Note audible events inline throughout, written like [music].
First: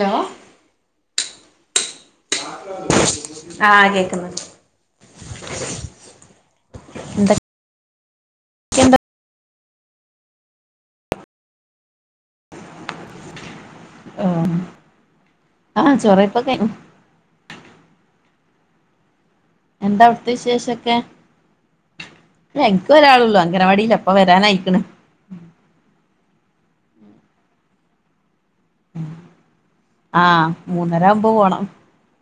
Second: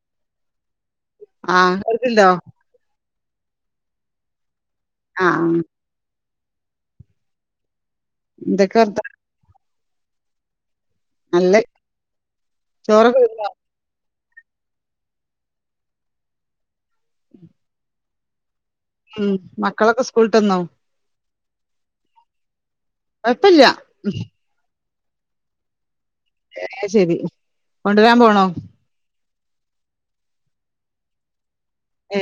Hello? ആ [unintelligible] ആഹ് കേക്കുന്ന് ആ. ന്ത [unintelligible] നല്ല [unintelligible] ഉം ആ ചോറ് കഴിപ്പൊക്കെ ഉം എന്താ മക്കളൊക്കെ സ്കൂള് അവിടുത്തെ വിട്ട് വന്നോ വിശേഷൊക്കെ ഇല്ല എനിക്ക് ഒരാളള്ളൂ കൊഴപ്പല്ല അംഗനവാടില്ല ഇപ്പ വരാനയിക്കണ്. അത് ശെരി കൊണ്ടുവരാൻ പോണോ? ആ മൂന്നരവുമ്പോ പോണം. ഏ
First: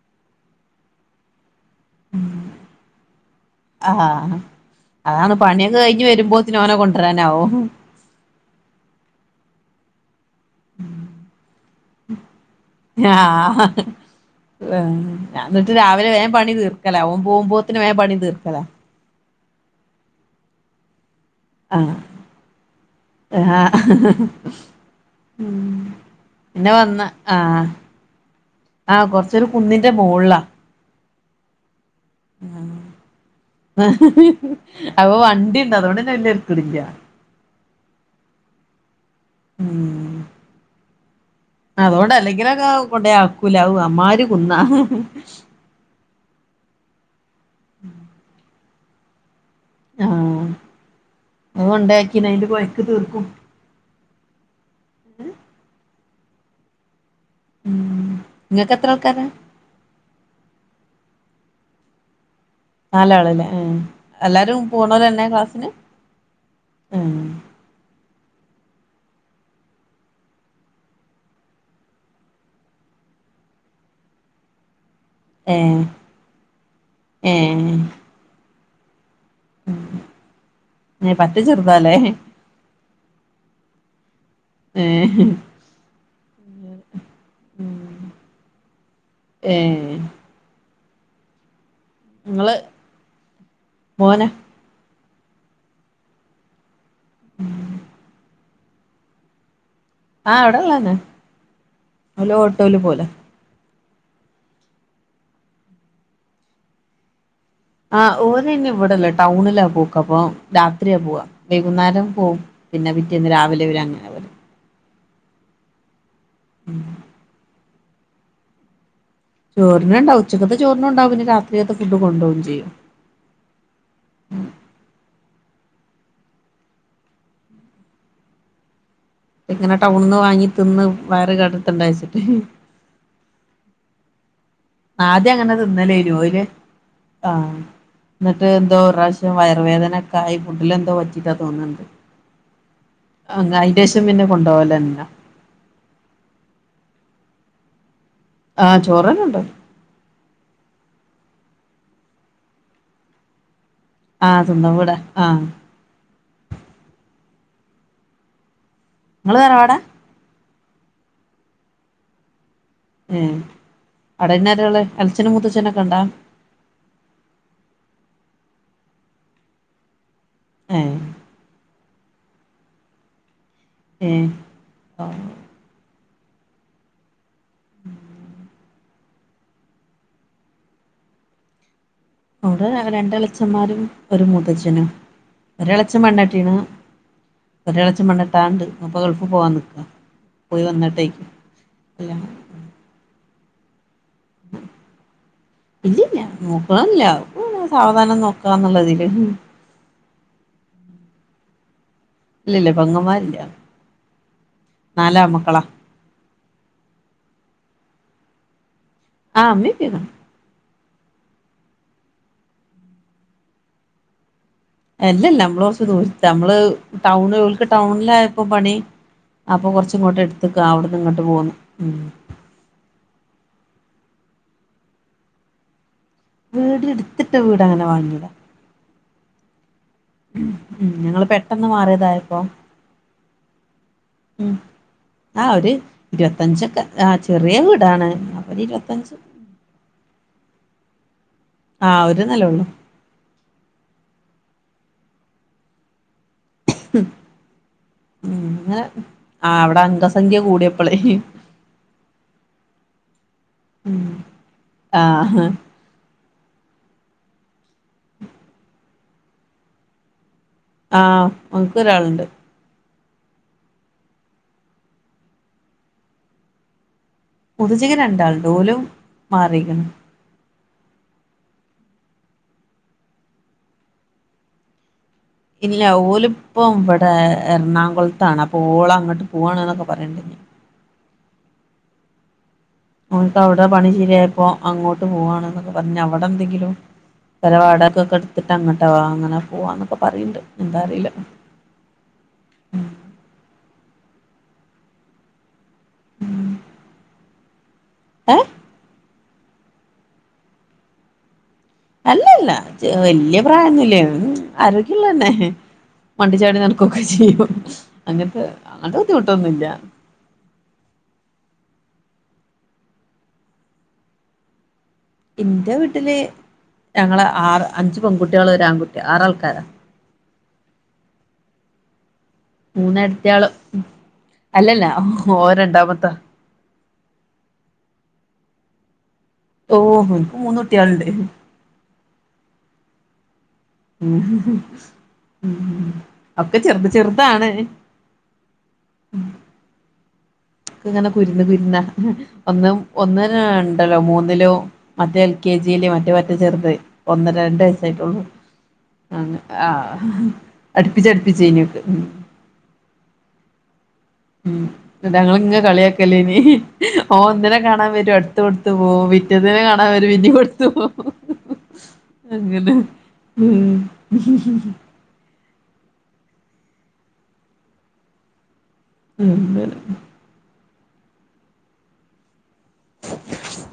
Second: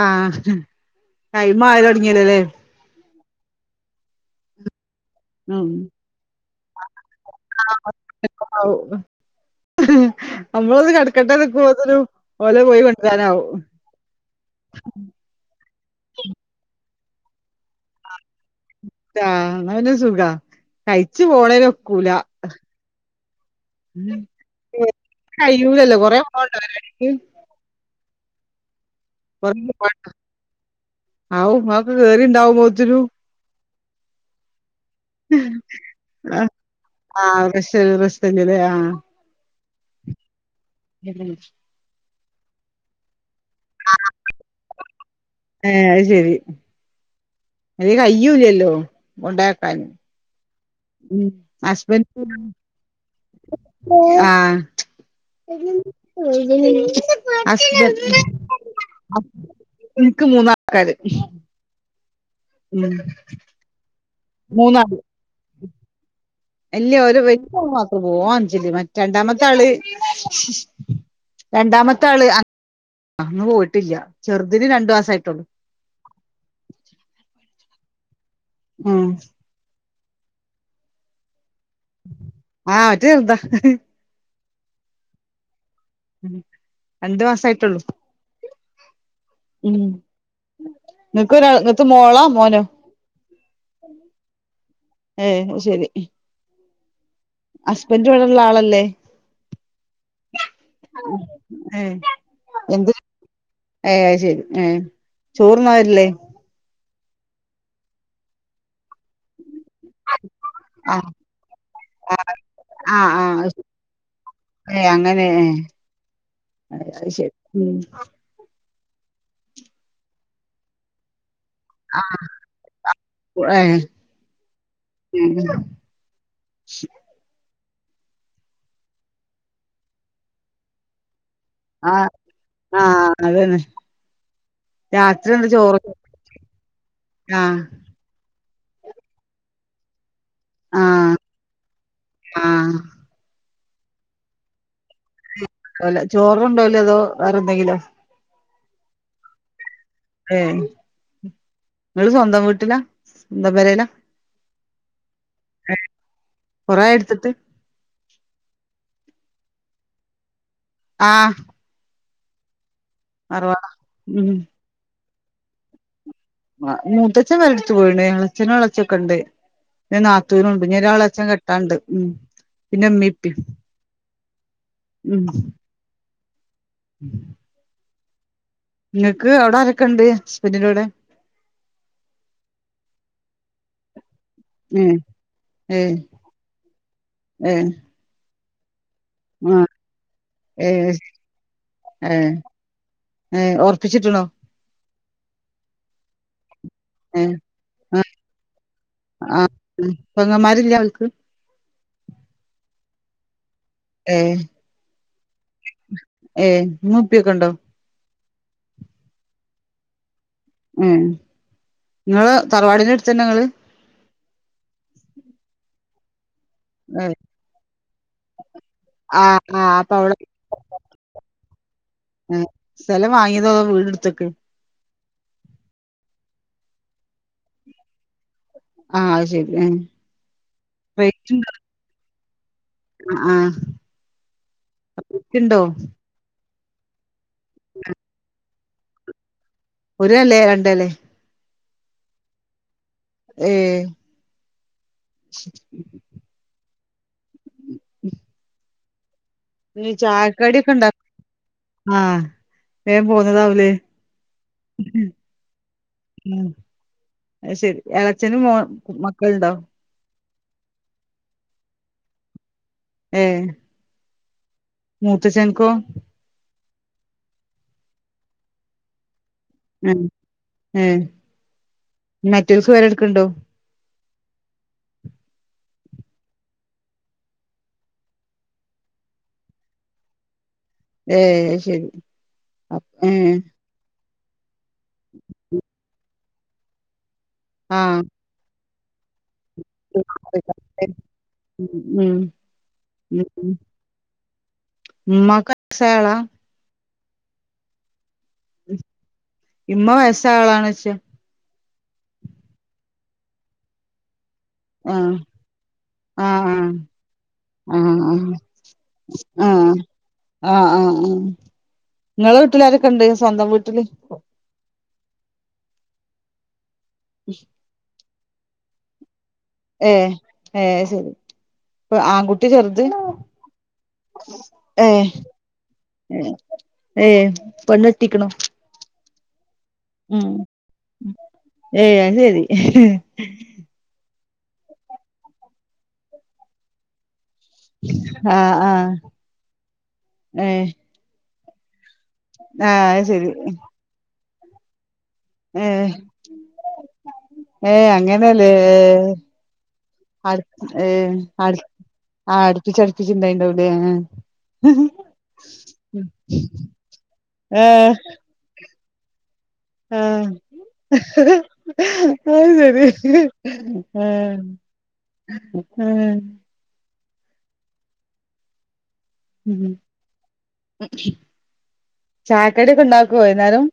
ആ ടൈം ആയി തുടങ്ങിയല്ലല്ലേ? ആ. അതാണ് ഉം പണിയൊക്കെ കഴിഞ്ഞു വരുമ്പോത്തിനും ഓനെ കൊണ്ടുവരാനാവും. ഔ, നമ്മളൊന്ന് കിടക്കട്ടെ നിക്കുമ്പത്തിനും ഓലെ പോയി കൊണ്ടുവരാനാവും. ആ എന്നിട്ട് രാവിലെ വേം പണി തീർക്കല ഓൻ പോകുമ്പോത്തിന് വേം പണി തീർക്കല. ആ എന്ന പിന്നെ സുഖാ കഴിച്ചു പോണേല ഒക്കൂല. ആ. ഉം കയ്യൂലല്ലോ കൊറേ പിന്നെ വന്ന് പോവാണ്ടോരാൾക്ക് ആ. ആഹ് കൊറച്ചരു കൊറേ പോവാ കുന്നിന്റെ മോളിലാ. [unintelligible] ആ അപ്പൊ വണ്ടിണ്ട് അതുകൊണ്ട് [unintelligible] ആഹ് റെസ്റ്റല്ലേ റെസ്റ്റല്ലേ ആഹ് ഉം. [unintelligible] ഇങ്ങനെയൊക്കെ കൊണ്ട ആക്കൂല അമ്മാരി കുന്ന. ഏഹ് അത് ശെരി അത് കയ്യൂല്ലല്ലോ കൊണ്ടാക്കാൻ. ആഹ് ഉം അത് ഹസ്ബൻഡ് കൊണ്ടാക്കിന് അയിന്റെ കൊഴക്ക് തീർക്കും ആഹ് ഹസ്ബൻഡ് ഉം ഇങ്ങക്ക് എത്ര ആൾക്കാരാ എനക്ക് മൂന്നാ ആൾക്കാര്. നാലാളല്ലേ എല്ലാരും പോണോരന്നെ ക്ലാസിന്? അല്ല ഓരോ വലിയ [unintelligible] രണ്ടാമത്തെ ആള് രണ്ടാമത്തെ ആള് അന്ന് പോയിട്ടില്ല ചെറുതിന് രണ്ടു മാസ ഏ ഏ. ഉം. ന പറ്റ ചെറുതല്ലേ ആഹ് മറ്റേ ചെറുതാ ഏ ഉം രണ്ട് മാസ ആയിട്ടുള്ളു ഉം ഏഹ് നിക്ക് ഒരാ മോളോ നിങ്ങള് മോനോ മോനാ ഏ ശരി ഹസ്ബൻഡ ഇവിടെള്ള ആളല്ലേ ആഹ് ഇവടെള്ളന്നെ ഏ ഓല് ഓട്ടോല് എന്ത് പോവലാ ഏ ശരി ഏ ചോറൊന്നുമായിട്ടില്ലേ ആ ഓരന്നെ ഇവിടെല്ല ടൗണില പോക്കപോ ആഹ് രാത്രിയാ പോവാ വൈകുന്നേരം പോകവും പിന്നെ പിറ്റേന്ന് രാവിലെ വരെ അങ്ങനെ വര ഏയ് അങ്ങനെ ഏ അ ശ ചോറിണണ്ടാവ ഉച്ചക്കത്തെ ചോറിനും ഉണ്ടാവും പിനി രാത്രി ആ ഏ ഉം ശ ഇങ്ങനെ ടൗണന്ന് വാങ്ങി തിന്ന് വയറ് ക ആഹ് കേടരുത്തണ്ടച്ചിട്ട് ആഹ് അതന്നെ രാത്രി ആദ്യം എന്താ അങ്ങനെ ചോറ് തിന്നലേന്നു ഓല് ആ ആഹ് എന്തോ പ്രാവശ്യ വയർവേദനക്ക കായ് ഫുട്ടിൽ എന്തോ ആഹ് പറ്റികാ തോന്നണ്ട് ആഹ് അങ്ങ ശേഷം പിന്നെ കൊണ്ടകലന്ന അല്ല ചോറ്ണ്ടോലേ അതോ വേറെന്തെങ്കിലോ ആചൂറന്നേ ഏ നിങ്ങള് സ്വന്തം വീട്ടില്ല സ്വന്തം പരല ആഹ് സ്വന്തം വീടാ ആഹ് കൊറയൊഎടുത്തിട്ട് നിങ്ങള് തറവാടാ ആ ഉം ഉം അവിടിന്നാരാള്ളെ വല്യച്ഛനും മുത്തച്ഛനൊക്കെ ഉണ്ടാ ആ മുത്തച്ഛൻ മരിച്ചു പോയിണ് ഇളയച്ചനും ഇളയച്ചി ഓക്കെയുണ്ട് നാത്തൂനുണ്ട് പിന്ന ഏഹ് ഒരെളയച്ഛൻ കെട്ടാണ്ട് ഉം പിന്നെ ഉമ്മീം ഇപ്പിം ഏഹ് ഉം [inaudible] നിങ്ങക്ക് അവിട ആരൊക്കെണ്ട് ഹസ്ബൻ്റിൻ്റൂടെ അവിടെ രണ്ടെളയച്ചന്മാരും ഒരു മൂത്താച്ഛനും ഏഹ് ഏഹ് ഒരെളയച്ഛൻ പെണ്ണ്ട്ടീക്കണ് ഏഹ് ഒരെളയച്ചൻ പെണ്ണ് ഇപ്പോൾ ഗൾഫ് പോവാൻ ആഹ് നിൽക്കുക പോയി ഏഹ് വന്നിട്ടേ ഏഹ് ഏ ഒറപ്പിച്ചിട്ടുണ്ടോ ഇല്ലില്ല നോക്കണില്ല ഏ ആ സാവധാനം നോക്കാന്നുള്ളതില് ആ ഉം. പെങ്ങന്മാരില്ല അവൾക്ക് ഇല്ല ഇല്ല പെങ്ങന്മാരില്ല ഏ നാലാമക്കളാ ഏ ഇമ്മീം ഇപ്പീംക്കെ ഉണ്ടോ ആ ഇമ്മീം ഇപ്പീം ഒക്കെ ഉണ്ട് ഉം നിങ്ങള് തറവാടിന്റെ അടുത്തുതന്നാ നിങ്ങള് അല്ലല്ല നമ്മള് കുറച്ച് ദൂരത്ത് നമ്മള് ഏ ടൗണുകൾക്ക് ടൗണിലാ ഇപ്പ പണി ആ ആ അപ്പൊ കൊറച്ച് അവിടെ ഇങ്ങോട്ട് എടുത്തുക്കാ അവിടുന്ന് ഇങ്ങോട്ട് പോ ഏ, സ്ഥലം വാങ്ങിയതോ അതോ വീട് എടുത്തക്ക് വീട് എടുത്തിട്ട വീട് അങ്ങനെ വാങ്ങിയതാ ആ അയ് ശെരി ഉം ഞങ്ങള് പെട്ടെന്ന് മാറിയതായപ്പോ ആഹ് ഉം ആ ഒരു ഇരുപത്തഞ്ചൊക്കെ ആ ചെറിയ വീടാണ് ഒരു ഇരുപത്തഞ്ച് ഒരു അല്ലേ രണ്ടല്ലേ ആഹ് ഒരു നില ഉള്ളു ഏഹ് ഉം ആ അവിടെ അംഗസംഖ്യ കൂടിയപ്പോളേ ആഹ് വേഗം പോന്നതാവൂലേ ഉം ആഹ് ഹ് ഉം ശെരി ഇളയച്ചനും മോ മക്കളുണ്ടോ ആഹ് എനക്കും ഒരാളുണ്ട് ഏഹ് മൂത്ത ചേട്ട്നിക്കോ മൂത്താച്ചിക്ക് രണ്ടാളുണ്ട് ഓലും മാറിക്കണ് ഉം മെറ്റൽസ് വേറെ എടുക്കണുണ്ടോ ഇല്ല ഓലിപ്പം ഇവിടെ എറണാകുളത്താണ് അപ്പൊ ഓള് അങ്ങോട്ട് പോവാണ് എന്നൊക്കെ പറയണ്ട് ഏഹ് ശെരി ഓന്ക്ക് അവിടെ പണിശെരിയായപ്പോ അങ്ങോട്ട് പോവാണ് എന്നൊക്കെ പറഞ്ഞ് അവിടെ എന്തെങ്കിലും ആ പരുപാടൊക്കെ കൊടുത്തിട്ട് അങ്ങട്ട് ഫോവാം അങ്ങനെ പോവാന്നൊക്കെ ഉം പറയണ്ട് എന്താ അറിയില്ല ഉം [unintelligible] ഏ ഇമ്മ വയസാളാണെച്ച് അല്ലല്ല വല്യ പ്രായൊന്നില്ല്യ ആ ആരോഗ്യവുള്ള തന്നെ ആ ആ മണ്ടേച്ചാടി നടക്കൊക്കെ ചെയ്യും ആ അങ്ങനത്തെ അങ്ങനത്തെ ബുദ്ധിമുട്ടൊന്നുമില്ല ആഹ് ആഹ് ആഹ് നിങ്ങളെ വീട്ടിലാരൊക്കെ ഇണ്ട് സ്വന്തം വീട്ടില് എന്റെ വീട്ടില് ഞങ്ങള് ആറ് അഞ്ച് പെൺകുട്ടികള് ഒരു ആൺകുട്ടി ആറാ ഏ ഏ ശരി ഇപ്പൊ ആൺകുട്ടി കൂട്യ ചേർത്ത് മൂന്നേടത്തിയാള് അല്ലല്ല ഓൻ രണ്ടാമത്താ ഏ് പണ്ട്ടിക്കണം ഓ ഇപ്പ മൂന്നൂറ്റിയളണ്ട്േ ആഹ് ഒക്കെ ചെറുത് ചെറുത് ആഹ ആഹ ഇങ്ങനെ കുരുന്ന് കുരുന്ന ആ ഒന്നും അത് ഒന്ന ശരി ഉണ്ടല്ലോ മൂന്നിലോ മറ്റേ എൽ കെ ഏ ജിയിലേ മറ്റേ മറ്റ ചെറുത ഒന്ന് രണ്ട് ഏ വയസ്സായിട്ടുള്ളു അങ്ങനെല്ലേ ആ അടു ഏ അടുപ്പിച്ച അടു അടുപ്പിച്ചച്ച്ഞ്ഞ ആ അടുപ്പിച്ച അടുപ്പിച്ച ചിന്ത ഉുണ്ടവിടെ ഉ ഞങ്ങിങ്ങ കളിയാക്കല്ലേ ഇനി ഓ ഒന്നിനെ കാണാൻ ആഹ് വരും അടുത്ത ത വ വി പിറ്റത്തിനെ കാണാൻ വരും ആഹ് പിന്നെ കൊടുത്തു അത് അങ്ങനെ ശരി ഉ ഉം ഉം ഉെ ഉ ചാക്കടി ഒക്കെ ഉണ്ടാക്കുവോ എന്നുന്നാലും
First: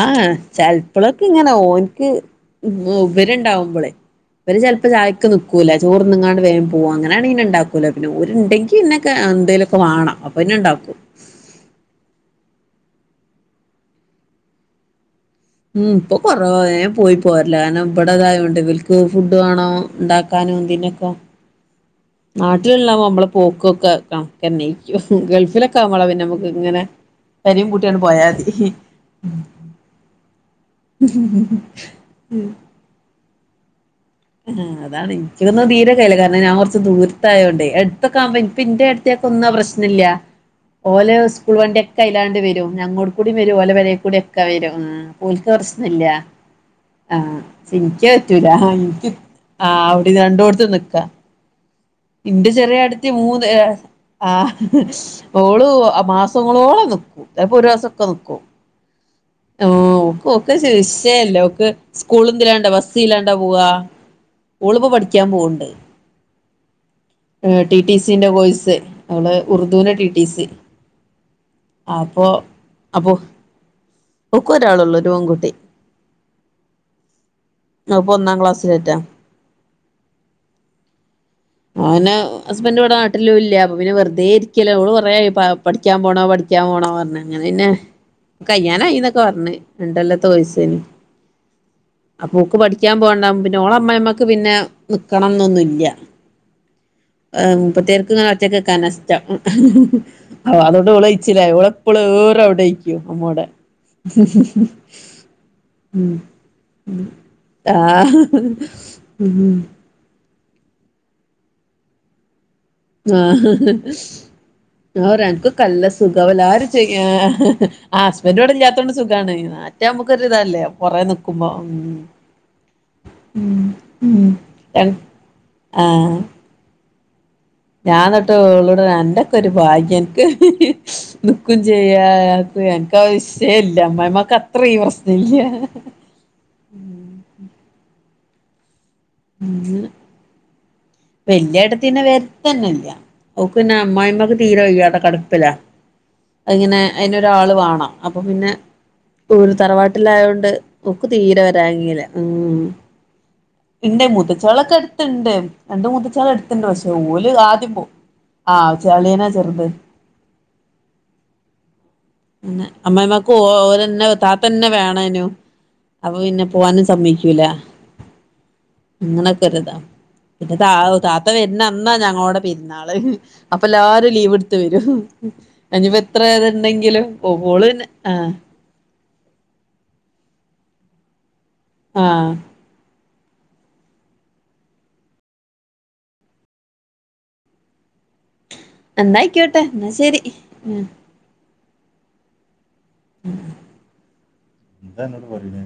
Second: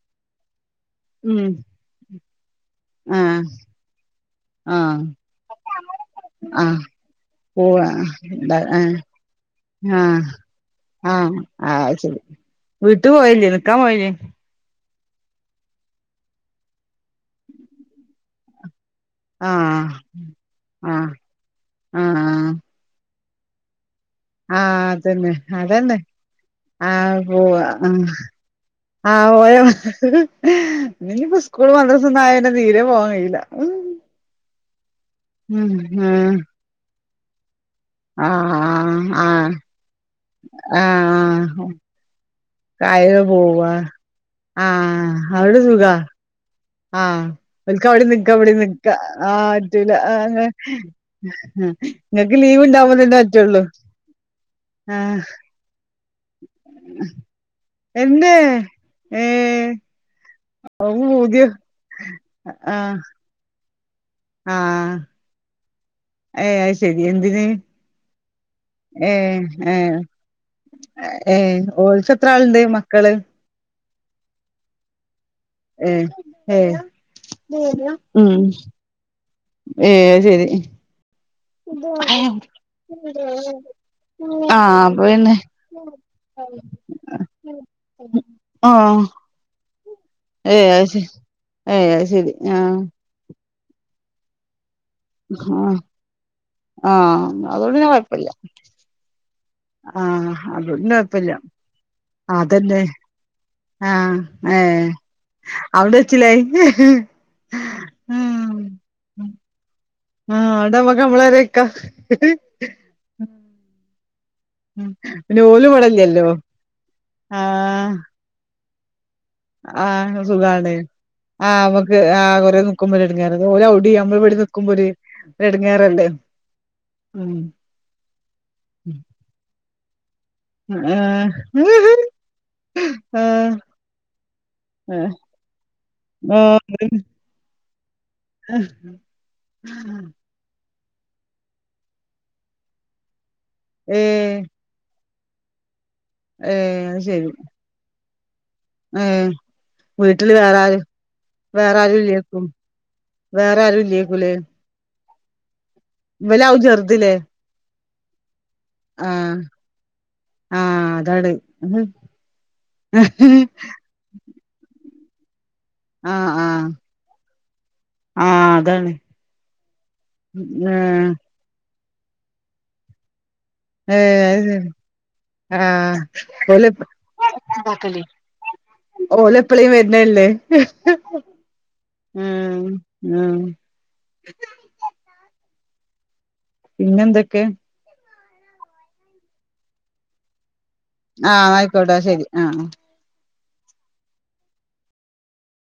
ആഹ ചിലപ്പോളൊക്കെ ഉം ഇങ്ങനെ ഓനിക്ക് ഉ ആഹ് ഉപരിണ്ടാവുമ്പോളെ ഇ ചിലപ്പോ ആഹ് ചായക്ക് നക്കൂല ചോർന്നങ്ങാണ്ട് വേ ആഹ് പോകും അങ്ങനാണെങ്ങനെ പോവ ഉണ്ടാക്കൂല പിന്നെ ഒരുണ്ടെങ്കിൽ ആഹ് ഇന്നക്ക എന്തേലൊക്കെ വേണം ആഹ് അപ്പൊ പിന്നെ ഇണ്ടാക്കും വീട്ടു പോയില്ലേ നിനക്കാൻ പോയില്േ ഉം ഇപ്പൊ കൊറവ വേം പോയി പോരലാ കാരണം ഇവിടെതായോണ്ട ഇവൽക്ക് ഫുഡ് വേണോ ആഹ് ഉണ്ടാക്കാനോ ഇന്തിനൊക്കെ ആഹ് ആഹ് നാട്ടിലഉുള്ളാവോ നമ്മള പോക്കൊക്കെ ആഹ് കണക്കെന്നായ്ക്കും അതന്നെ ഗൾഫിലൊക്കെ അതന്നെ ആവുമ്പോള പിന്നെ നമ്മുക്ക് ഇങ്ങനെ പേരിം പൂട്ടി അങ്ങട്ട് പോയാതി ആ പോയമതി ഇനിപ്പോ സ്കൂൾ മദ്രസന്നും ആയ പിന്നെ തീരെ പോവാാൻ കഴിയില്ല ആ അതാണ് ൻക്കൊന്നും തീരെ കയ്യില്ല ഉം കാരണം ഞാൻ കുറച്ചു ദൂരത്തായോണ്ടേ എടുത്തൊക്കെ ആഹ് ആവുമ്പോ ന്റെ ആഹ് ആഹ് ഏടത്തിയൊക്കൊന്നും ആ പ്രശ്നല്ല്യ ഓലെ സ്കൂൾ ആഹ് വണ്ടിൊക്കെ അയില്ലാണ്ട് വരും ഞങ്ങോട് കായ് കൂടി വരും ഓല പോവാ പേരെ കൂടിയൊക്കെ വരും ആഹ് അപ്പൊൽക്ക് അവിടെ സുഖാ പ്രശ്നില്ല്യ ആഹ് ഓൽക്ക് അവിടെ ആൻക്ക്യ നിക്കാ പറ്റൂല ഇവിടെ നിക്കാ ആഹ് പറ്റൂല അവിടെ ആഹ് രണ്ടോടത്ത് നിക്കാ ഇങ്ങക്ക് ഇന്റെ ലീവ് ചെറിയ ഉണ്ടാവുമ്പോ ഏട്ത്തി തന്നെ മൂന്ന് പറ്റുള്ളൂ ആഹ് ആഓള് മാസങ്ങളോളം നിക്കും അപ്പ ഒരു മാസൊക്കെ എന്തേ നിക്കും ഓ ഏഹ് ഓക്ക് ക്കെ ഓക്ക് വിഷയല്ല പൂതിയോ സ്കൂളതിലാണ്ട ബസ് ആഹ് ഇതിലാ ണ്ടാ പോവാ ഓളിപ്പൊ പഠിക്കാൻ പോണ്ട് ഏയ് ശെരി എന്തിന് ടി സിന്റെ കോഴിസ് അവള് ഉർദുന്റെ ടി ടി സി ഏ ഓൾക്കെത്ര ആൾണ്ട് മക്കള് ഓക്കൊരാളോള്ളൂ ഒരു പെൺകുട്ടി ഏ ഏ അപ്പൊ ഒന്നാം ഉം ക്ലാസ്സിലെറ്റാ ഏ ശരി [unintelligible] അങ്ങനെ ആഹ് ഹസ്ബൻഡ് ഇവിടെ നാട്ടിലുല്ല്യ അപ്പൊ പിന്നെ വെറുതെ ഇരിക്കല്ലേ ഓൾ അപ്പൊ കൊറേയായി പിന്നെ പിക്കാൻ പോണോ പഠിക്കാൻ പോണോ പോണം പറഞ്ഞ അങ്ങനെന്നെ കയ്യാനായി ആഹ് എന്നൊക്കെ പറഞ്ഞണ് രണ്ടോല്ലത്തെ ഏയ് കോഴ്സിന് അത് ശരി ഏയ് അത് ശരി അപ്പൊ ഓക്ക് ആഹ് പഠിക്കാൻ പോണ്ടാ ഓളമ്മായിമ്മക്ക് പിന്നെ നിക്കണം ആഹ് എന്നൊന്നുല്ല്യ ആഹ് അതുകൊണ്ട് പിന്നെ മുപ്പത്തേർക്കങ്ങനെ കൊഴപ്പല്ല ഒറ്റക്ക്ക്കാനാഷ്ടം ആഹ് അ അതുകൊണ്ട് ഓൾ കൊഴപ്പല്ല കയ്ച്ചിലായി ഉളപ്പോളും അതന്നെ റെവിടെയിക്കു അമ്മോടെ ആഹ് [unintelligible] ഏഹ് അവിടെ ഉം കയ്ചിലായി ഉ ഉ ആആടെ നമ്മളെ പോരേൽ നിക്കാ ആ പിന്നെ അന്ക്കൊക്കെ ഓല് നല്ല ഇവടല്ലല്ലോ സുഖവും എല്ലാരും ചോയ്ക്ക ആഹ് ആ ഹസ്ബൻഡോടെല്ലത്തെ ആഹ് സുഖാണ് പൊറേ നിക്കുമ്പോ ആ ഉം അവക്ക് ആ കുറെ നിക്കുമ്പല എടങ്ങേറ് ഉം ഓൽ അവിടിം നമ്മള് വിടെനിക്കുമ്പോര് ഉം ഒരു ഇടങ്ങേറല്ലേ ആഹ് ഞാൻ ന്നിട്ട് ഓളോട് അന്റെക്കൊരു ഭാഗ്യം എനിക്ക് ആഹ് ന്തും ചെയ്യാ നിനക്ക ആഹ് വിശയവില്ല അമ്മായമ്മക്ക അത്രയും പ്രശ്നല്ല്യ അഹ് പിന്ന വല്യെട്ടത്തിപിന്നെ വെര്ത്തന്നല്ല്യ ഓക്ക് പിന്നെ അമ്മായിമ്മക്ക് ഏഹ് തീരെ വയ്യതെ കട [unintelligible] അങ്ങനെ അത് ശരി അതിനൊരാള് വേണം അപ്പൊ പിന്നെ ഏഹ് ഓര് വീട്ടില് തറവാട്ടിലായോണ്ട് വേറെ ആര് ഓക്ക് തീരെ വരാൻ വേറെ ആരും കയ്യില്ല ഇല്ലേക്കും വേറെ ആരും ണ്ട് ഇല്ലേക്കൂലേ മുത്തചോളൊക്കെ അട്ത്തിണ്ട് രണ്ട് മുത്തച്ചാളൊക്കെ ഇവലാവും അട്ത്തിണ്ട് പക്ഷേ ചെറുതില്ലേ ഓല് ആദ്യം പോവും ആഹ് ചളിയനാ ആഹ് ചെറുത് ആഹ് അതാണ് ആഹ് അമ്മായമ്മാക്ക് ഓരന്നെ താത്തന്നെ വേണേനു അപ്പൊ പിന്നെ ആഹ് പോവാനും സമ്മയ്ക്കൂല ആഹ് അതാണ് അങ്ങനൊക്കൊരിതാ പിന്നെ ത ഏഹ് താത്ത വരുന്ന ന്നാ ഞങ്ങളോടെ പിരുന്നാള് അപ്പൊ എല്ലാരും ഏഹ് ലീവ് അത് എടുത്ത് ശരി വരും അനിപ്പോ ആഹ് എത്ര ഓല് ഏതുണ്ടെങ്കിലും പോള്ന്നെ ഇതാക്കല്ലേ ആഹ് ആഹ് മ്മ് മ്മ് പിന്നെന്തൊക്കെ എന്നായിക്യോട്ടെ എന്നാ ശരി മ്മ് ആ ആയിക്കോട്ടെ ആ ശരി ആ ആ എന്താ എന്നോട് പറയ്ണേ?